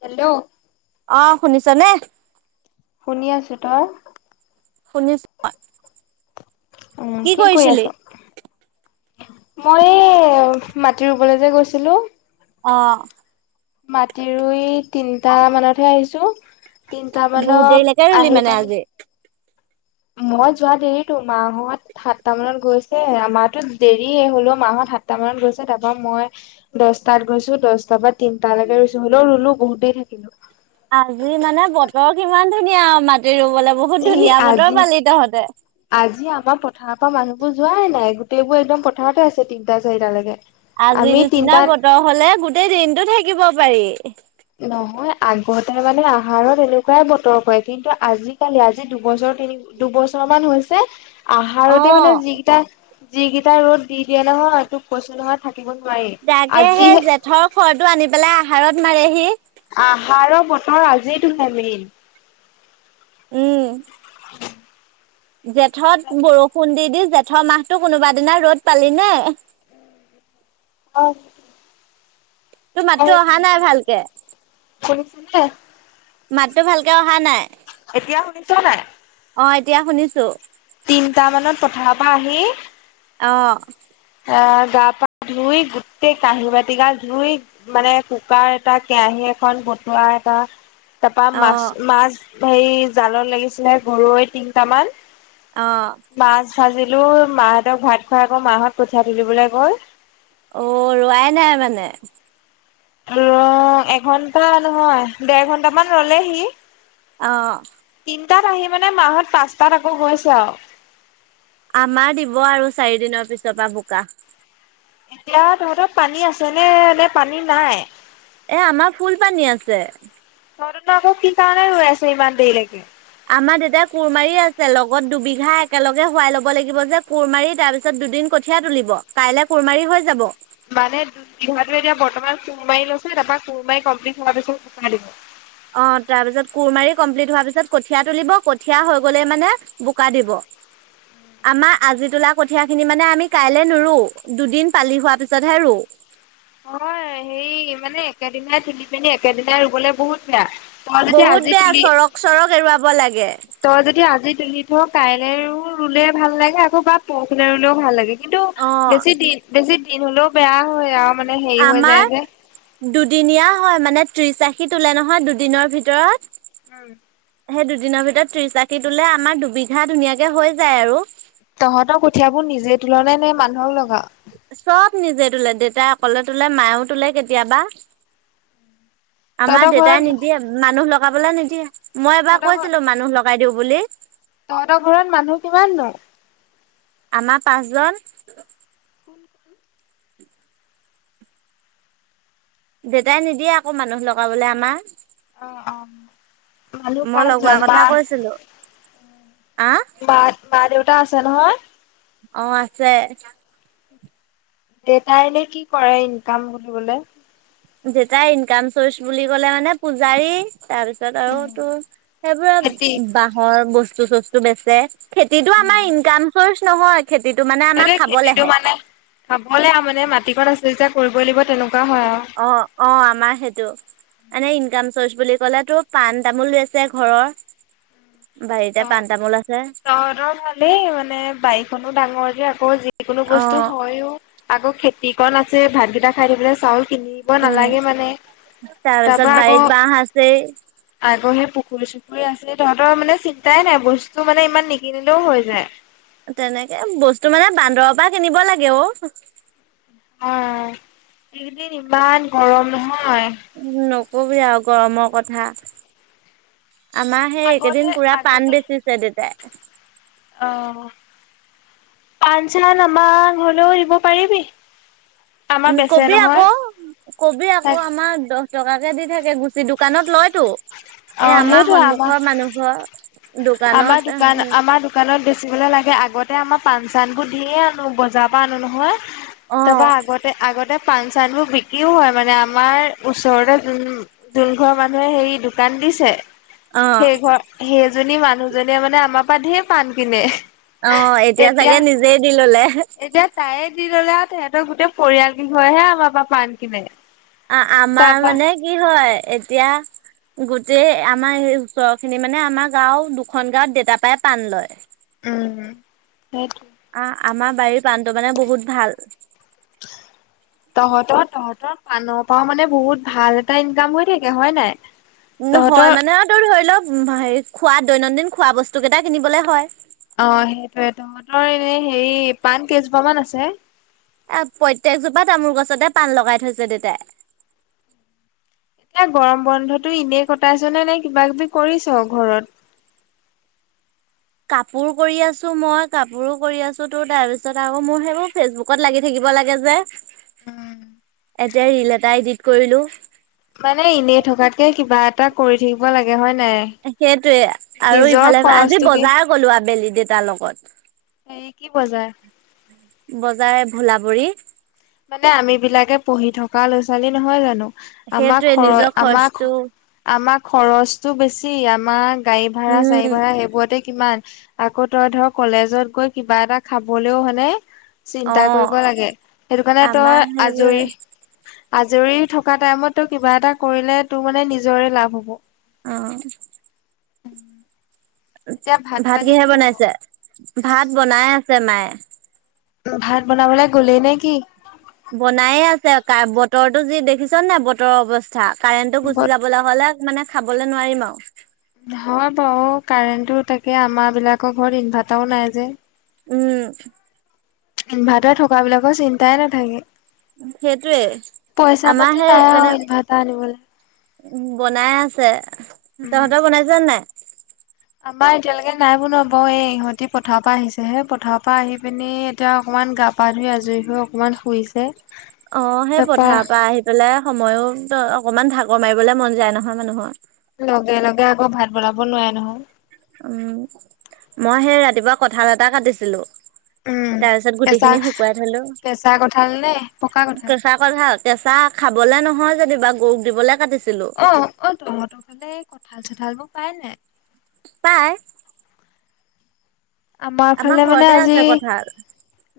Hello অ শুনিছ নে শুনি আছো তই শুনিছ উম কি কৰি আছো মই এই মাটি ৰুবলৈ যে গৈছিলো অ মাটি ৰুই তিনটা মানতহে আহিছো তিনিটা মান বহুত দেৰিলৈকে ৰুলি আহি মানে পানি আজি মই যোৱা দেৰিতো মাহত সাতটা মানত গৈছে মাহো দেৰি হলেও মাহত সাতটা মানত গৈছে তাৰপৰা মই দছটাত গৈছো দশটাাৰ বা তিট লকে ৰুইছো হলেও ৰুলো বহুতেই থাকিলো আজি মানে বতৰ কিমান ধুনীয়া আৰু মাটি ৰুবলৈ বহুত এই ধুনীয়া বতৰ আজি পালি তহঁতে আজি আমাৰ পথাৰৰ পৰা মানুহবোৰ যোৱাই নাই গোটেইবোৰ একদম পথাৰতে আছে তিনিটা চাৰিটালৈকে আজি আমি নিচিনা তিনটাত বতৰ হলে গোটেই দিনতটো থাকিব পাৰি নহয় আগতে মানে আহাৰত এনেকুৱাই বতৰ হয় কিন্তু আজি ালি আজি দুবছৰ তিনি দুবছৰ মান হৈছে অ আহাৰতে মানে যিিকেইটা যিিকেইটা ৰ'দ দি দিয়ে নহয় তোক কৈছো নহয় থাকিব নোৱাৰি আজিহে থৰ খৰটো আনি পেলাই আহাৰত মাৰেহি আহাৰৰ বথৰ আজেই তোহে মেইন উম জেঠত বৰষুণ দি দি জেঠৰ মাহতটো কোনোবা দিনা ৰ'দ পালি নে অ তোৰ ত মাততো অহা তিনিছ নাই ভালকে শনিছ নে মাতটো ভালকৈ অহা নাই এতিয়া শুনিছ নাই অ এতিয়া শুনিছো তিনটা মানত পথাৰ পৰা আহি অ অ গা পা ধুই গোটেই কাঁহী বাতি গা ধুই মানে কুকাৰ এটা কেৰাহী এখন বতোৱা এটা তাৰপা অ মাছ মাছ হেৰি জালত লাগিছিলে গৰৈ তিনটামান অ মাছ ভাজিলো মাহঁতক ভাত খুৱাই আকৌ মাহঁত কঠিয়া তুলিবলৈ কৈ অ ৰোৱাই নাই মানে ৰ এঘন্টা নহয় দেৰ ঘন্টামান ৰলেহি অ তিনটাত আহি মানে মাহত পাঁচটাত আকৌ গৈছে আৰু আমাৰ দিব আৰু চাৰি দিনৰ পিছৰ পৰা বোকা এতিয়া তহঁতৰ পানী আছে নে নে পানী নাই এ আমাৰ ফুল পানী আছে নন আকৌ কিি কাৰ হৈ আছে ইমান দেৰিলৈকে আমাৰ দেউতাই কোৰমাৰি আছে লগত দুবিঘা একেলগে শুৱাই লব লাগিব যে কোৰ মাৰি তাৰ পিছত দুদিন ক কঠীয়াা তুলিব কাইলে কুৰমাৰি হৈ যাব মানে দু বিঘা মাটি এতিয়া বৰ্তমান কুৰ মাৰি লৈছে তাৰাপৰা কুৰমাৰি কমপ্লিট হ পিছতাই দিব অ তাৰ পিছত কোৰ মাৰি কমপ্লিট হোৱাৰ পিছত কঠিয়া তুলিব কঠীয়া হৈ গলেই মানে বোকা দিব [inaudible] আমাৰ আজি তোলা কঠিয় খিনি মানে আমি কাইলৈ নৰো দুদিন পালি হোৱা পিছতহে ৰু অ হেৰি মানে একেদিনাই তুলিি পিনি একেদিনাই ৰুবলে বহুত বেয়া তই যদি বহুত আজি বেয়া তুলি চৰক চৰক এৰুৱাব লাগে তই যদি আজি তুলি থ কাইলে ৰুলে ভাল লাগে আকৌ বা পৰহিলে ৰুলেও ভাল লাগে কিন্তু অ বেছি দিন বেছি দিন হ'লেও বেয়া হয় আৰু মানে হেৰি হৈ আমাৰ যায় যে। দুদিনীয়া হয় মানে ত্ৰিশ আশী তোলে নহয় দুদিনৰ ভিতৰত উম সেই দুদিনৰ ভিতৰত ত্ৰিশ আশি তোলে আমাৰ দুবিঘা ধুনীয়াকে হৈ যায় আৰু তহঁতৰ কঠিয়াবোৰ নিজে তুলনা নে মানুহক লগাও চব নিজে তোলে দেউতাই অকলে তোলে মায়ও তোলে কেতিয়াবা আমাৰ তহঁতৰ ঘৰত দেউতাই নিদিয়ে মানুহ লগাবলে নিদিয়ে মই এবাৰ তহঁতৰ ঘৰ কৈছিলো মানুহ লগ লগাই দিওঁ বুলি তহঁতৰ ঘৰত মানুহ কিমাননো আমাৰ পাঁচজন কোন কোন উ দেউেতাই নিদিয়ে আকৌ মানুহ লগাবলৈ আমাৰ অ', অ', মানুহ মই পাঁচজন লগোৱাৰ কথা মা কৈছিলো আ বা বাা দেউতা আছে নহয় অ আছে দেউ তাই এনে কি কৰে ইনকাম বিলিবলে দেউতাই ইনকাম চৰ্চ বুলি ক'লে মানে পূজাৰী তাৰপিছত তাৰপিত আৰু তোৰ খেতি সেইবোৰা বাঁহৰ বস্তু চস্তু বেছে খেতিতটো আমাৰ ইনকাম চৰ্চ নহয় খেতিটো মানে আমাৰ খাবলৈহে হাবলে আৰু মানে মাটিকন আছে যেতিয়া কৰিবই লাগিব তেনেকুৱা হয় আৰু অ অ আমাৰ সেইটো এনেে ইনকাম চৰ্চ বুলি ক'লে তো পাণ তামোল আছে ঘৰৰ ত বাৰতিয়া পান তামোল আছে তহঁতৰ ভালেই মানে বাৰিখনো ডাঙৰ যে আকৌ যিকোনো অ বস্তু হয়ও আকৌ খেতি কণ আছে ভাতকেইটা খাই থ পাই চাউল কিনি দিব উম নালাগে মানে তাৰ তাৰপিছত পৰাা আকৌ বাৰীত বাঁহ আছেই আগৰ সেই পুখুৰী চুখুৰী আছিল তহঁতৰ মানে চন্তা তাই নাই বস্তু মানে ইমান নিকিনিলেও হৈ যায় তেনেকে বস্তু মানে বান্দৰৰ পৰা কিনিব লাগে অ অ এইকেইদিন ইমান গৰম নহয় উম নকবি আৰু গৰমৰ কথা আমাৰ সেই এইকেদিন পুৰা পাণ বেচিছে দেতাই আহ পান চান আমাক হলেওে এৰিব পাৰিবি আমাৰ উম, বেচে কবি নহয় আকৌ, কবি আকৌ, তাক আমাৰ দ টকাকে দি থাকে, গুচি দোকানত লয়তো অ এ আমাৰ সেইটো সন্মুখৰ মানুহ ঘৰ দোকানত আমাৰ দোকান আমাৰ দ দোকানত বেচিবলৈ লাগে, আগতে আমাৰ পা চানবোৰ দিয়ে আনো বজাৰ পৰা আনো নহয় অ তাৰপা, আগতে আগতে পাণ চানবোৰ বিক্ৰীও হয় মানে, আমাৰ ওচৰতে যোন জোন ঘৰ মানুহে হেৰি দোকান দিছে অ সেই ঘৰ সেইজনী মানুহজনীয়ে মানে, আমাৰ পৰাাত ধে পাণ কিনে অ ', এতিয়া চাগে নিজেই দি ললে- তাইে দি ল'লে আৰু, তেহেতৰ গোটেই পৰিয়াল কি হয়হে আমাৰ পৰা পাণ কিনে অ', মাৰ তাৰপা মানে, কি হয় এতিয়া গোটেই আমাৰ এই ওচৰৰ খিনি মানে, আমাৰ গাঁওৰ দুখন গাঁৱত দেউত পায় পাণ লয় উম, সেইটো অ', আমাৰ বাৰীৰ প্ৰাণটো মানে বহুত ভাল [inaudible] তহতৰ, তহতৰ, পাণৰ পৰা মানে বহুত ভাল এটা ইনকাম হৈ থাকে হয় নাই তহঁতৰ হয় মানে, আৰু ধৰি লওক হেৰি খোৱা দৈনন্দিন খোৱা বস্তু কেইটা কিনিবলে হয় অ', সেইটোয়ে তহঁতৰ এনে হেৰি পাণ কেইজোপা মান আছে এ প্ৰত্তকজোপা তামোল গছতে পান লগাই থৈছে দেতাই এয়া গৰম বন্ধতটো এনেই কটাইছ নে, নাই কিবা কিবি কৰিছ ঘৰত কাপোৰ কৰি আছো, মই কাপোৰো কৰি আছো তো তাৰ পিছত আকৌ মোৰ সেইবোৰ ফেচবুক ত লাগি থাকিব লাগে যে এতিয়া ৰিল এটা এডিট কৰিলো মানে, এনেই থকাতকে কিবা এটা কৰি থাকিব লাগে হয় নাই সেইটয়ে, আৰু নিজৰ ইফালে আজি খৰচটো কি বজাৰ কলো আবেলি দেউতাৰ লগত হেৰি কি বজাৰ বজাৰে ভোলাবৰি মানে, আম বিলাকে পঢ়ি থকা ল'ৰা ছোৱালী নহয় জানো আমাক সেইটোৱে খৰ নিজৰ আমাক খৰচটো আমাৰ খৰচটো বেছি, আমাৰ গাড়ী ভাড়া চাৰী উম ভাড়া সেইবোৰতে কিমান আকৌ তই ধৰ, কলেজত গৈ কিবা এটা খাবলৈও হানে অ চিন্তা কৰিব লাগে সেইটো কাৰণে আমাৰ তই সেইবোৰে আজৰি আজৰি থকা টাইমতটো কিবা এটা কৰিলে তোৰ মানে, নিজৰে লাভ হ'ব অ', এতিয়া ভাত পানী কিহে কি হ'ব বনাইছে? ভাত বনাই আছে মায়ে ভাত বনাবলৈ গ'লেই নে কি? বনায়ে আছে, বতৰটো যি দেখিছ নাই বতৰৰ অৱস্থা কাৰেণ্টটো গুচি যাবলৈ হ'লে মানে খাবলৈ নোৱাৰিম আৰু হয় বাৰু, কাৰেণ্টটো তাকে আমাৰ বিলাকৰ ঘৰত ইনভাৰ্টাৰো নাই যে উম, ইনভাৰ্টাৰ থকা বিলাকৰ চিন্তাই নাথাকে সেইটোৱে পইচা আমাৰ পাতি নাই আৰু, ইনভাৰ্টাৰ আনিব লাগে উম বনাই আছে, উম। তহঁতৰ বনাইছ নাই? আমাৰ এতিয়ালৈকে নাই বনোৱা বাৰু, এই ইহঁতি পথাৰ পৰা আহিছে হেই পথাৰৰ পৰা আহি পিনি এতিয়া অকনমান গাপ পা ধুই আজৰি হৈ অকণমান শুইছে অ', সেই তাৰপা পথাৰৰ পৰা আহি পেলাই, সময়ো অকমান ভাকৰ মাৰিবলৈ মন যায় নহয় মানুহৰ লগে লগে আকৌ ভাত বনাব নোৱাৰে নহয় উম, মই সেই ৰাতিপুৱা কঠাল এটা কাটিছিলো উম। তাৰ পিছত গুটি কেঁচা খিনি শুকুৱাই থলো কেঁচা কঁঠাল নে পকা কঁঠাল? ভাল কেচা খাবলে নহয়, যেনিবা গৰুক দিবলে কাটিছিলো অ, অ, তহঁতৰ ফালে এই কঁঠাল চঠাল বোৰ পাই নাই? পাই, আমাৰ ফালে মানে ঘৰতে আজি আছে কঁঠাল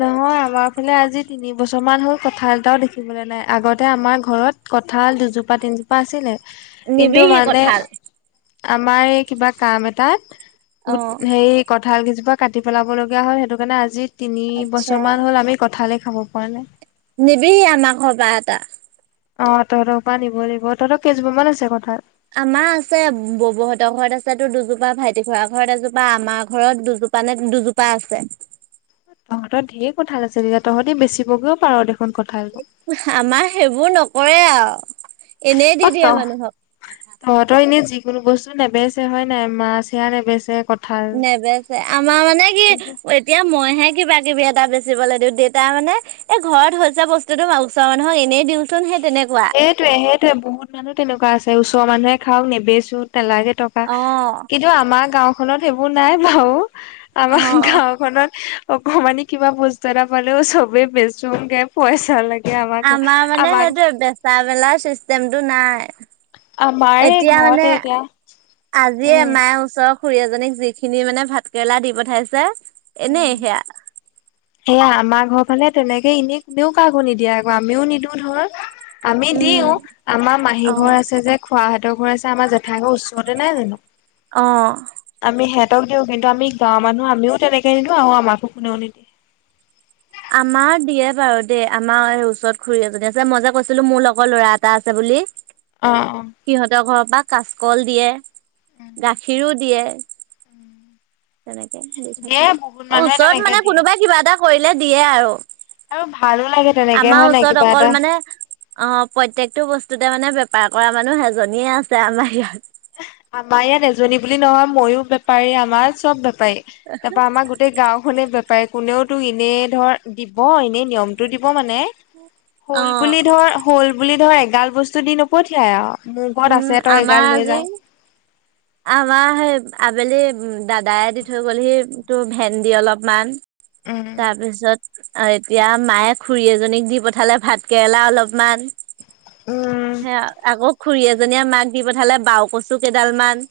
নহয় আমাৰ ফালে আজি তিনি বছৰ মান হল কথা এটাও দেখিবলৈ নাই আগতে আমাৰ ঘৰত কঁঠাল দুজোপা তিনিজোপা ছিলে কিন্তু নিবিহি মানে কঁঠাল আমাৰ এই কিবা কাম এটাত, অ হেৰি কঁঠাল কেইজোপা কাটি পেলাব লগগা হয় সেইটো কাৰণে আজি তিনি আচ্ছা বছৰ মান হ'ল আমি কঁঠালে খাব পৰা নাই। নিবিহি আমাৰ ঘৰৰ পৰা এটা। অ, তহঁতৰ পৰা নিব লাগিব তহঁতৰ কেইজোপা মান আছে কথাল? আমাৰ আছে ববহঁতৰ ঘৰত আছে তো দুজোপা ভাইটি ঘ ঘৰত এজোপা আমাৰ ঘৰত দুজোপা নে দুজোপা পা আছে। তহঁতৰ ধঢেৰ কঠাল আছে তেতিয়া তহঁতি বেচিবগৈও পাৰ দেখোন কথাল। আমাৰ সেইবোৰ নকৰে আৰু এনেই অ দি দিয়ে তহ মানুহক। তহঁতৰ এনে যিকোনো বস্তু নেবেচছে হয় নাই মাছ হেিয়য়া নেবেছে ক নেবছে আমাৰ মানে কি এতিয়া মইহে কিবা কিবি এটা বেচিবলৈ দিওঁ দেউতা মানে, এ ঘৰত হৈছে বস্তুতটো ম ওচৰ মানুহক এনেই দিওঁচোনে সেই তেনেকুৱা সেইটয়ে সেইটয়ে বহুত মানুহ তেনেুৱ আছে ওচৰৰ মানুহে খাওক নেৱেছোঁ নেলাগে ত অ কিন্তু আমাৰ গাওখনত এইেইবোৰ নাই বাৰু অ আমাৰ গাওখনত অকমানি কিবা বস্তু এটা পালেও চবে বেচুকে পইচা লাগে। আমাক আমাৰ মানে আমাক সেইটোয়ে বেচা বেলা চিষ্টেমতটো নাই। আমাৰে এতিয়া ঘৰতে মানে এতিয়া আজিয়ে উম মায়ে ওচৰৰ খুৰী এ জনীক যিখিনি মানে ভাত কেৰেলা দি পঠাইছে উম এনেই সেয়া। সেয়া আমাৰ ঘৰ ফালে তেনেকে এনেই কোনেও কাকো নিদিয়ে আকৌ আমিও নিদিওঁ ধৰ, আমি উম দিও আমাৰ মাহী অ ঘৰ আছে যে খোৱাহতৰ ঘৰ আছে আমাৰ জেঠাই ঘৰ ওচৰতে নাই জানো, অ, আমি সিহতক দি কিন্তু আমি গাঁৱ মানহ আমি তেনেকে নিদিওঁ আৰু আমাকো কোনেও নিদিয়ে। আমাৰ দিয়ে বাৰু দেই আমাৰ স ওচৰত খুুৰী এজনী আছে মই যে কৈছিলো মোৰ লগৰ ল'ৰা এটা আছে বুলি, [inaudible] অ, অ, সিহঁতৰ ঘৰৰ পৰা কাচকল দিয়ে গাখীৰো দিয়ে। তেনেকে দি দিয়ে থাকে বহুত আৰু মানুহে ওচৰত তেনেকে মানে দিয়ে কোনোবাই কিবা এটা কৰিলে দিয়ে আৰু। আৰু ভালো লাগে তেনেকে আমাৰ হয় নাই ওচৰত কিবা এটা। অকল মানে, অ, প্ৰত্যেকটো বস্তুতে মানে বেপাৰ কৰা মানুহ এজনীয়ে আছে আমাৰ ইয়াত, আমাৰ ইয়াত এজনী বুলি নহয় ময়ো বেপাৰী আমাৰ চব বেপাৰী। তাৰপা আমাৰ গো গোটেই গাঁওখনে বেপাৰী কোনেওতো এনেই ধৰ দিব এনেই নিয়মটো দিব মানে, অ হল বুলি ধৰ হল বুলি ধৰ এগাল বস্তু দি নপঠিয়াই আৰু। মোৰ ঘত উম আছে তই আমাৰ এইগাৰ লৈ আজি যাই। আমাৰ সেই আবেলি দাদাই দি থৈ গ'লহি তোৰ ভেন্দ অলপমান, উম তাৰপিছত এতিয়া মায়ে খুৰী এজনীক দি পঠালে ভাত কেৰেলা অলপমান, উম সে আকৌ খুৰী এজনীয়ে মাক দি পঠালে বাও কচো কেইডাল মান।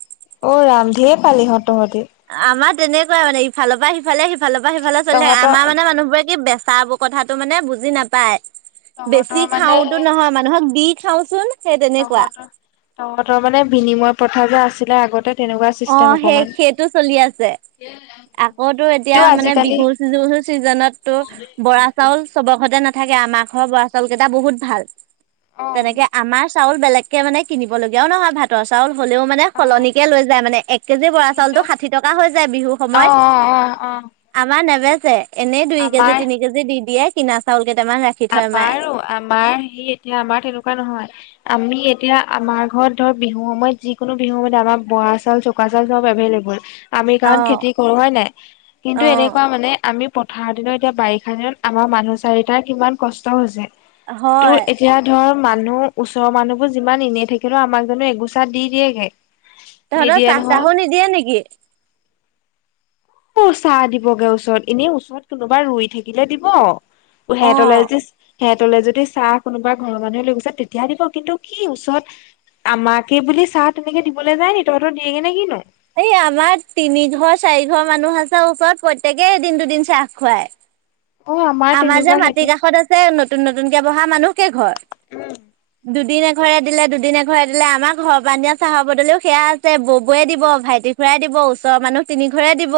অ, ৰামধে পালি হঁত তহঁতি। আমাৰ তেনেকুৱাই মানে ইফৰ পৰা সিফালে সিফালৰ পৰা সিফালে চলিয়ে থাকে তহঁতৰ আমাৰ মানে মানুহবোৰে কি বেচা কথাটো মানে বুজি নাপায় বেছি তহঁতৰ মানে খাওতো সেই নহয় মানুহক দি খাওচোন, সেই তেনেকুৱা তহঁতৰ তহঁতৰ মানে বিনিময় প্ৰথা যে আছিলে আগতে, তেনেকুৱা অ, চিষ্টেম অকমান। সেই-সেইটো চলি আছে। আকৌ তো কিন্তু এতিয়া মানে আজিকালি বিহু চি চিজনত তো বৰা চাউল, চবৰ ঘৰতে নাথাকে আমাৰ ঘৰৰ বৰা চাউল কেইটা বহুত ভাল, অ তেনেকে আমাৰ চাউল বেলেগকে মানে কিনলগীয়াও নহয় ভাতৰ চাউল হ'লেও মানে অ সলনিকে লৈ তৰমানে এক কেজি বৰা কিন্তু চাউলতটো ষাঠি টকা হৈ যায় বিহুৰ অ সময়ত। অ অ অ আমাৰ নেবেচে এনেই দুই কেজি আমাৰ তিনি কেজি দি দিয়ে কিনা চাউল কেইটামান ৰাখি থয় মায়ে আমাৰো, আমাৰ সি এতিয়া আমাৰ তেনেকুৱা নহয়। আমি এতিয়া আমাৰ ঘৰত ধৰ বিহু সময়ত যিকোনো বিহু সময়ত আমাৰ বৰা চাউল চব। [unintelligible] চব এভেল-এভোল, আমি অ কাৰণ খেতি কৰো হয় নাই। কিন্তু অ এনেকুৱা মানে আমি পথাৰৰ দিনত এতিয়া বাৰিষা দিনত আমাৰ মানুহ চাৰিটাৰ কিমান কষ্ট হৈছে। তোৰ হয় এতিয়া ধৰ মানুহ ওচৰৰ মানুহবোৰ যিমান এনেই থাকিলে আমাক জানো এগোচাত দি দিয়েগে। তহঁতৰ নিদিয়ে নহয়। চাহ-তাহো নিদিয়ে নেকি? ক'ত চাহ দিবগে ওচৰত, এনেই ওচৰত কোনোবা ৰুই থাকিলে দিব। অ সেহেতলে যে সেহেতলে যদি চাহ কোনোবা ঘৰৰ মানুহে লৈ গৈছে তেতিয়া দিব। কিন্তু কি ওচৰত আমাকে বুলি চাহ তেনেকে দিবলৈ যায় নি তহঁতৰ দিয়ে গে নে কিনো? এই আমাৰ তিনি ঘৰ চাৰি ঘৰ মানুহ আছে ওপৰত প্ৰত্যয়েকেই এদিন দূদিন চাহ খুৱায়। অ' আমাৰ যে তেনেকুৱা সেইটো মাটি উম। কাষত আছে নতুন নতুনকে বহা মানুহ কেেই ঘৰ। দুদিন এঘৰে দিলে দুদিন এঘৰে দিলে, আমাৰ ঘৰৰ পৰা দিয়া চাহৰ বদলিও সেয়া আছে ববৌয়ে দিব ভাইটিক। ঘুৰাই দিব ওচৰৰ মানুহ খিনিক ঘূৰাই দিব।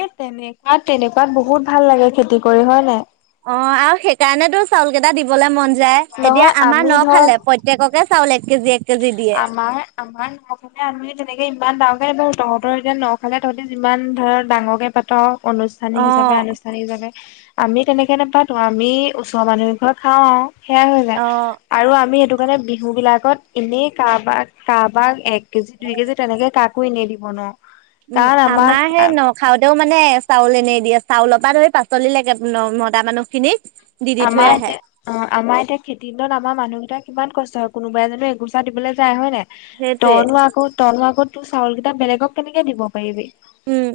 এ তেনেকুৱাত তেনেকুৱাত বহুত ভাল লাগে খেতি কৰি হয় নাই। অ আৰু সেইকাৰণেতো চাউল কেইটা দিবলে মন যায়, এতিয়া নহয় আমাৰ আমি ন ধৰ খালে। [unintelligible] চাউল এক কেজি এক কেজি দিয়ে আমাৰ। আমাৰ ন খালে আমি তেনেকে ইমান ডাঙকে তহতৰ এতিয়া ন খালে তহতি যিমান ধৰ ডাঙৰকে পাত। অনুজ। অ স্থানীক হিচাপে আনুষ্ঠানিক হিচাপে আমি তেনেকে নাপাতো আমি ওচৰৰ মানুহৰ পৰা খাওঁ। সেয়য়া হৈ যায় অ আৰু আমি সেইটো কাৰণে বিহু বিলাকত এনেই কাৰবাক কাৰোবাক এক। কেজি দুই কেজি তেনেকে কাকো নিদিব ন উম কাৰণ আমাৰ আমাক সেই ন খাওঁতেও মানে চাউল এনেই দিয়ে চাউলৰ পৰা ধৰি পাচলি লৈকে নৰ্মদা মানুহ খিনিক আমাৰ-এতিয়া অ', আমাৰ এতিয়া খেতি [unintelligible] আমাৰ মানুহকেইটাৰ কিমান কষ্ট হয়, কোনোবাই এ জনো এগোচা দিবলে যায় হয় নাই। সেইটোৱে তইনো আকৌ তইনো আকৌ তোৰ চাউল তোৰ চাউল কেইটা বেলেগক কেনেকে দিব পাৰিবি? উম'।